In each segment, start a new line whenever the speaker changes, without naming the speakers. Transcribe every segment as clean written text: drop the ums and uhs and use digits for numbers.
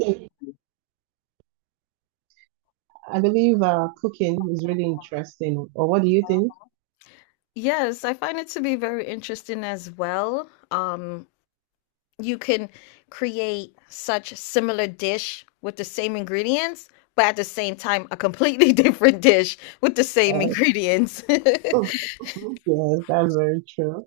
Mm. I believe cooking is really interesting. Or what do you think?
Yes, I find it to be very interesting as well. You can create such similar dish with the same ingredients, but at the same time, a completely different dish with the same
Uh,
ingredients.
Mm, mhm. Yes, that's very true.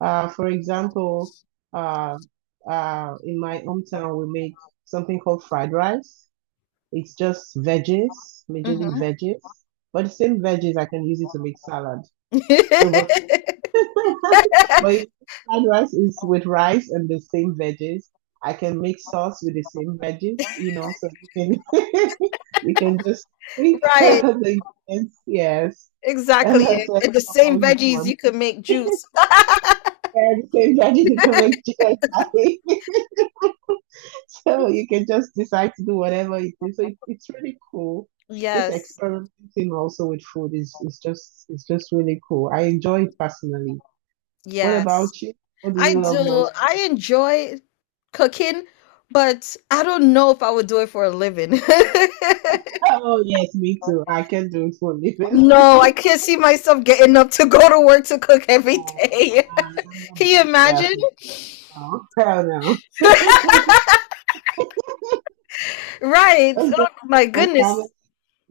For example, uh, in my hometown, we make something called fried rice. It's just veggies, majorly
Mhm.
veggies, but the same veggies I can use it to make salad. So, but but fried rice is with rice and the same veggies. I can make sauce with the same veggies, so you can you can just pick
Right,
the ingredients. Yes,
exactly.
that's what
And the
I
same
propose you
veggies,
one.
you can make juice.
Yeah, the same veggies you can make chicken curry. So you can just decide to do whatever it is. So it's really cool. Just
Yes,
experimenting also with food is just really cool. I enjoy it personally. What
yes.
about you? What do
I
you love
do.
most?
I enjoy cooking, but I don't know if I would do it for a living.
Oh yes, me too. I can do it for a living.
No, I can't see myself getting up to go to work to cook every day.
I'm not
Can you
being a chef
imagine?
now. Oh, hell no.
Right.
Just do
Oh my
my family
goodness.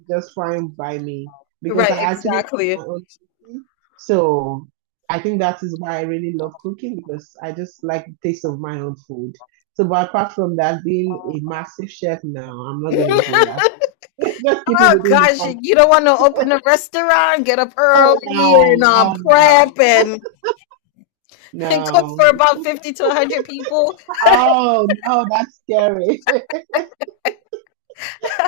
just fine by me because
Right,
I actually do my
exactly.
own cooking. So I think that is why I really love cooking because I just like the taste of my own food. So, but apart from that, being a massive chef, no, I'm not gonna do that. Just keep it
Oh
within the
gosh,
family.
you don't want to open a restaurant, get up
Oh
early and
no, oh no,
prep and cook
no.
for about 50 to 100 people.
Oh no, that's scary.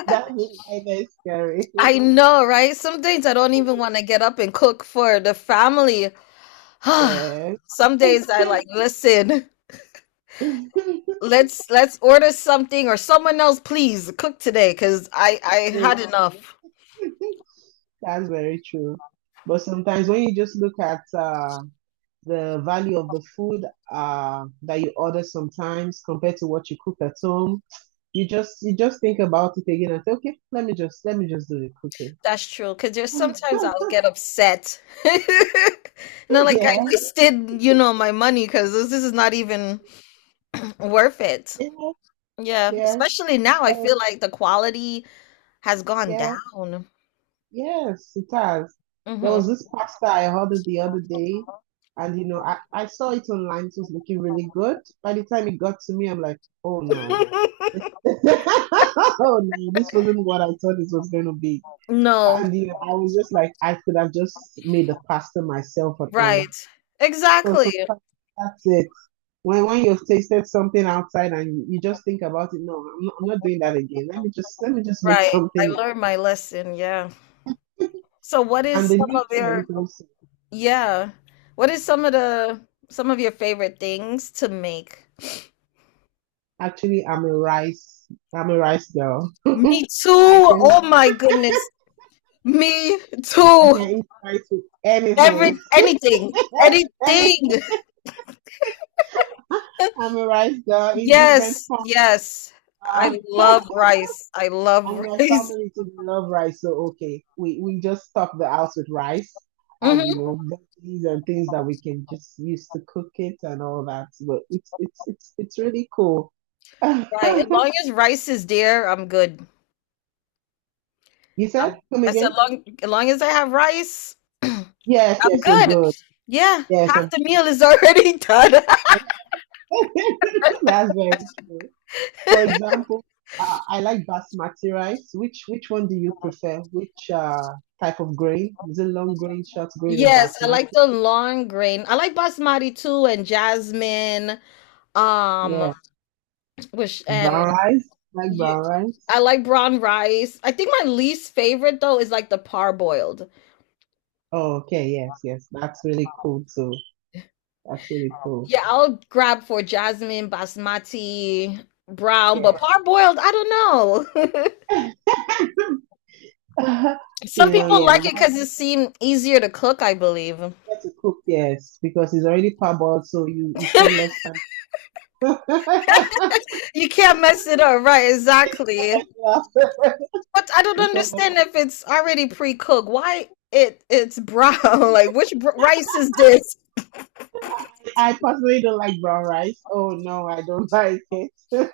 That was why they scary.
I know, right? Some days I don't even want to get up and cook for the family.
Yeah.
Some days I like, listen. Let's order something or someone else please cook today because I
Yeah.
had enough.
That's very true. But sometimes when you just look at the value of the food that you order sometimes compared to what you cook at home, you just think about it again and say, okay, let me just do the cooking.
That's true, because there's sometimes I'll get upset and I'm like, I
Yeah,
wasted my money because this is not even worth it.
yeah,
Yeah,
yes.
especially now I feel
Um,
like the quality has gone
yeah.
down.
Yes, it has. There
Hmm.
was this pasta I ordered the other day, and you know, I saw it online, it was looking really good. By the time it got to me, I'm like, oh no. Oh no, this wasn't what I thought it was going to be.
No,
And you know, I was just like, I could have just made the pasta myself at home.
right,
So,
exactly.
so that's it. When you've tasted something outside and you just think about it, no, I'm not doing that again. Let me just make
Right, I
something.
learned my lesson. Yeah, so what is
And the
some
new
of
try. we
your,
can
yeah, what is some of your favorite things to make?
actually, I'm a rice. I'm a rice girl.
Me too.
I can
Oh my goodness. Me
I
too.
can eat rice with
Every
anything.
anything. Anything.
I'm a rice girl in different
Yes. Yes. I
form.
love rice. I love
And my
rice.
family too love rice, so okay, we just stock the house with rice and you
Hmm.
know veggies and things that we can just use to cook it and all that. But it's really cool.
Right. As long as rice is there, I'm good.
You said
I'm,
come
I said,
again?
long as I have rice,
Yes,
I'm
yes, you're
good.
good.
Yeah.
Yes,
Half
I'm-
the meal is already done.
that's very true. For example, I like basmati rice. Which one do you prefer? Which type of grain? Is it long grain, short grain, or
Yes, I like
basmati?
the long grain. I like basmati too, and jasmine. Um,
Yeah,
which and
brown rice. Like
you,
brown rice.
I like brown rice. I think my least favorite though is like the parboiled.
Oh, okay. Yes, yes. That's really cool too. That's really cool.
Yeah, I'll grab for jasmine, basmati, brown, but
Yeah.
parboiled, I don't know. Some
You know,
people
yeah, easier
like it because it seemed easier to cook, I believe.
to cook, yes, because it's already parboiled, so you spend less time. Yeah.
You can't mess it up, right? Exactly. But I don't
You spend less-
understand, if it's already pre-cooked, why it's brown? Like, which rice is this?
I personally don't like brown rice. Oh no, I don't like it.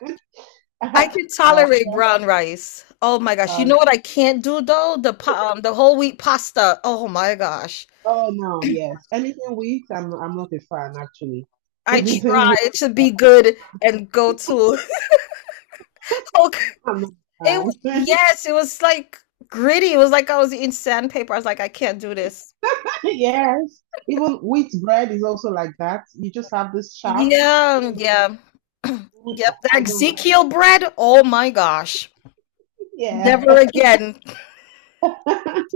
I can
I,
tolerate brown rice. Oh my gosh! You know
um,
what I can't do though? The whole wheat pasta. Oh my gosh!
oh no, yes. Anything weak, I'm not a fan actually.
I
Anything weak,
tried to be good and go to, okay.
I'm not a fan.
Yes, it was like gritty. It was like I was eating sandpaper. I was like, I can't do this.
Yes. Even wheat bread is also like that. You just have this chaff
Yeah,
in the
yeah,
food. I
yep. That
I don't like
Ezekiel bread. Oh my gosh!
it. Yeah.
Never again.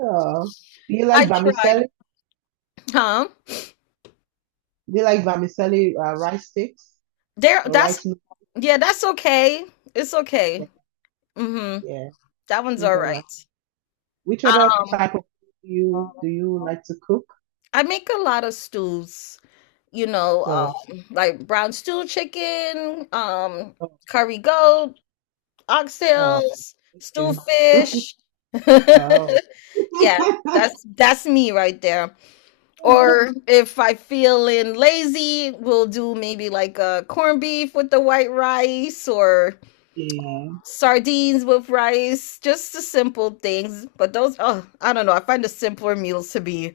Oh. Do you like
I tried.
vermicelli?
Huh?
Do you like vermicelli rice sticks
There
or
that's
rice noodles?
Yeah, that's okay. It's okay.
Yeah,
Mm-hmm.
yeah.
That
I
one's all
think I like.
right.
Which other
Um
type of food do you like to cook?
I make a lot of stews,
Oh,
like brown stew chicken,
oh,
curry goat,
oh,
oxtails, stew
okay.
fish.
Oh.
Yeah, that's me right there. Or if I feeling lazy, we'll do maybe like a corned beef with the white rice, or
Yeah,
sardines with rice, just the simple things. But those, oh, I don't know. I find the simpler meals to be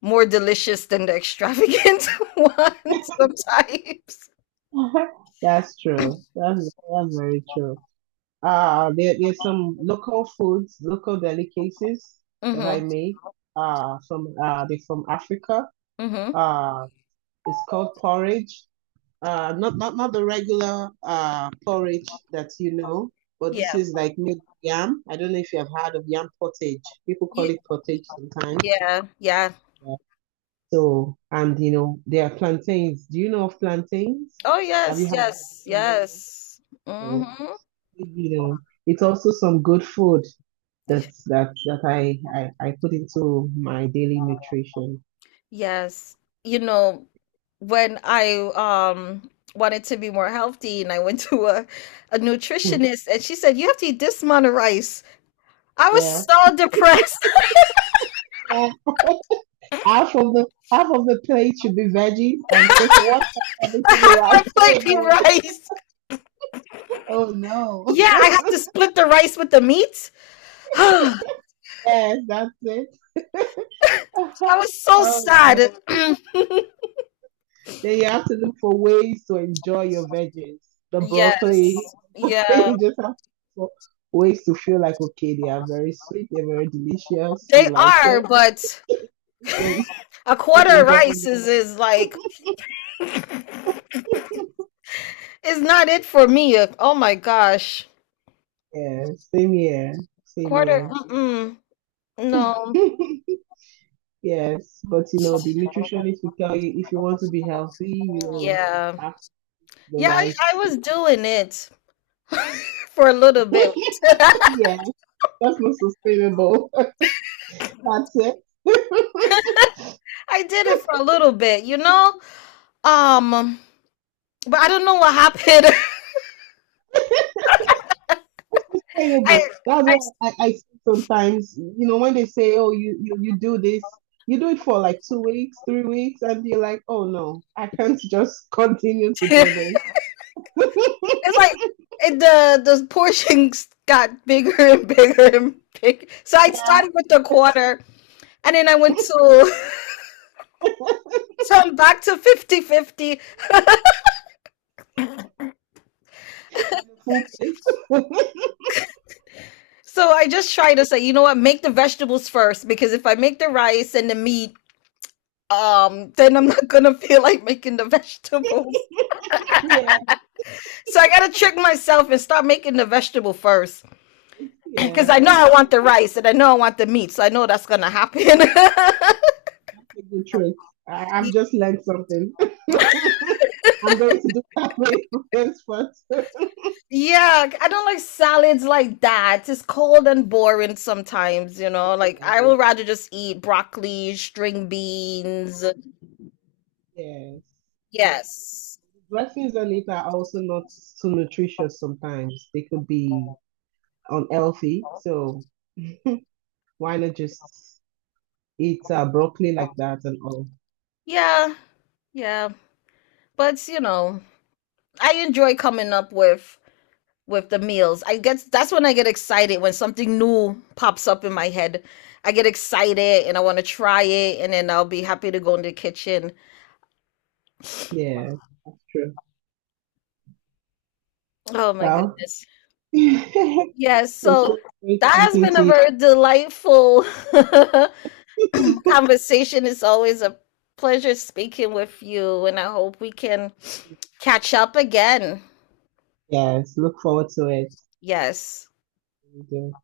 more delicious than the extravagant ones sometimes.
that's true. That's very true. There's some local foods, local delicacies that I
Mhm.
make. From they're from Africa.
Mhm.
Uh, it's called porridge. Not the regular porridge that you know, but this
Yeah.
is like made with yam. I don't know if you have heard of yam pottage. People call
Yeah.
it pottage sometimes.
Yeah. Yeah.
Yeah. So, and you know, there are plantains. Do you know of plantains?
Oh
Have you
yes.
had
Yes.
them?
Yes.
So,
Mhm.
you know, it's also some good food that I put into my daily nutrition.
Yes. You know, when I wanted to be more healthy and I went to a
Hmm,
nutritionist, and she said, you have to eat this amount of rice. I was
yeah.
so depressed.
Yeah. Half of the half of the plate should be veggies and just one half of it should be
Half my
rice.
plate be rice.
Oh no. Oh
Yeah,
no.
I have to split the rice with the meat. I
Yes, that's it.
was so
Oh no.
sad.
Then you have to look for ways to enjoy your veggies. The
Yes.
broccoli,
Yeah.
you just have for ways to feel like okay, they are very sweet, they're very delicious, you
They
like
are,
it.
but
If you're
a
not
quarter of
enjoying
rice
it.
is like is not it for me. Oh my gosh.
Yeah, same here, same
Quarter,
here.
mm-mm. No.
Yes, but you know, the nutritionist will tell you if you want to be healthy, you
Yeah.
have to eat the
Yeah, I
rice.
was doing it for a little bit.
Yeah, that's not sustainable. That's it.
I did it for a little bit, you know? Um but I don't know what happened. I
Terrible. That's
I.
what I see sometimes. You know, when they say, "Oh, you do this," you do it for like 2 weeks, 3 weeks, and you're like, "Oh no, I can't just continue to do this."
It's like, it, the portions got bigger and bigger and big. So I
Yeah.
started with the quarter, and then I went to, so I'm back to fifty fifty.
Then a full plate.
So I just try to say, you know what, make the vegetables first, because if I make the rice and the meat, then I'm not gonna feel like making the vegetables.
Yeah,
So I gotta trick myself and start making the vegetable first, because
yeah,
I know I want the rice and I know I want the meat, so I know that's gonna happen.
that's a good trick. I've just learned something. I'm going to do that way for this first.
Yeah, I don't like salads like that. It's cold and boring sometimes. Like,
Yes,
I would rather just eat broccoli, string beans.
yes.
Yes.
Dressings on it are also not so nutritious sometimes. They could be unhealthy. So why not just eat broccoli like that and all?
Yeah, yeah. But you know, I enjoy coming up with the meals. I guess that's when I get excited, when something new pops up in my head. I get excited and I want to try it, and then I'll be happy to go in the kitchen.
Yeah, that's true.
Oh my
Well,
goodness.
it's
Yes, so
really great
that has
talking
been
to
a
you.
very delightful conversation. It's always a pleasure speaking with you, and I hope we can catch up again.
Yes, look forward to it.
Yes.
Thank you.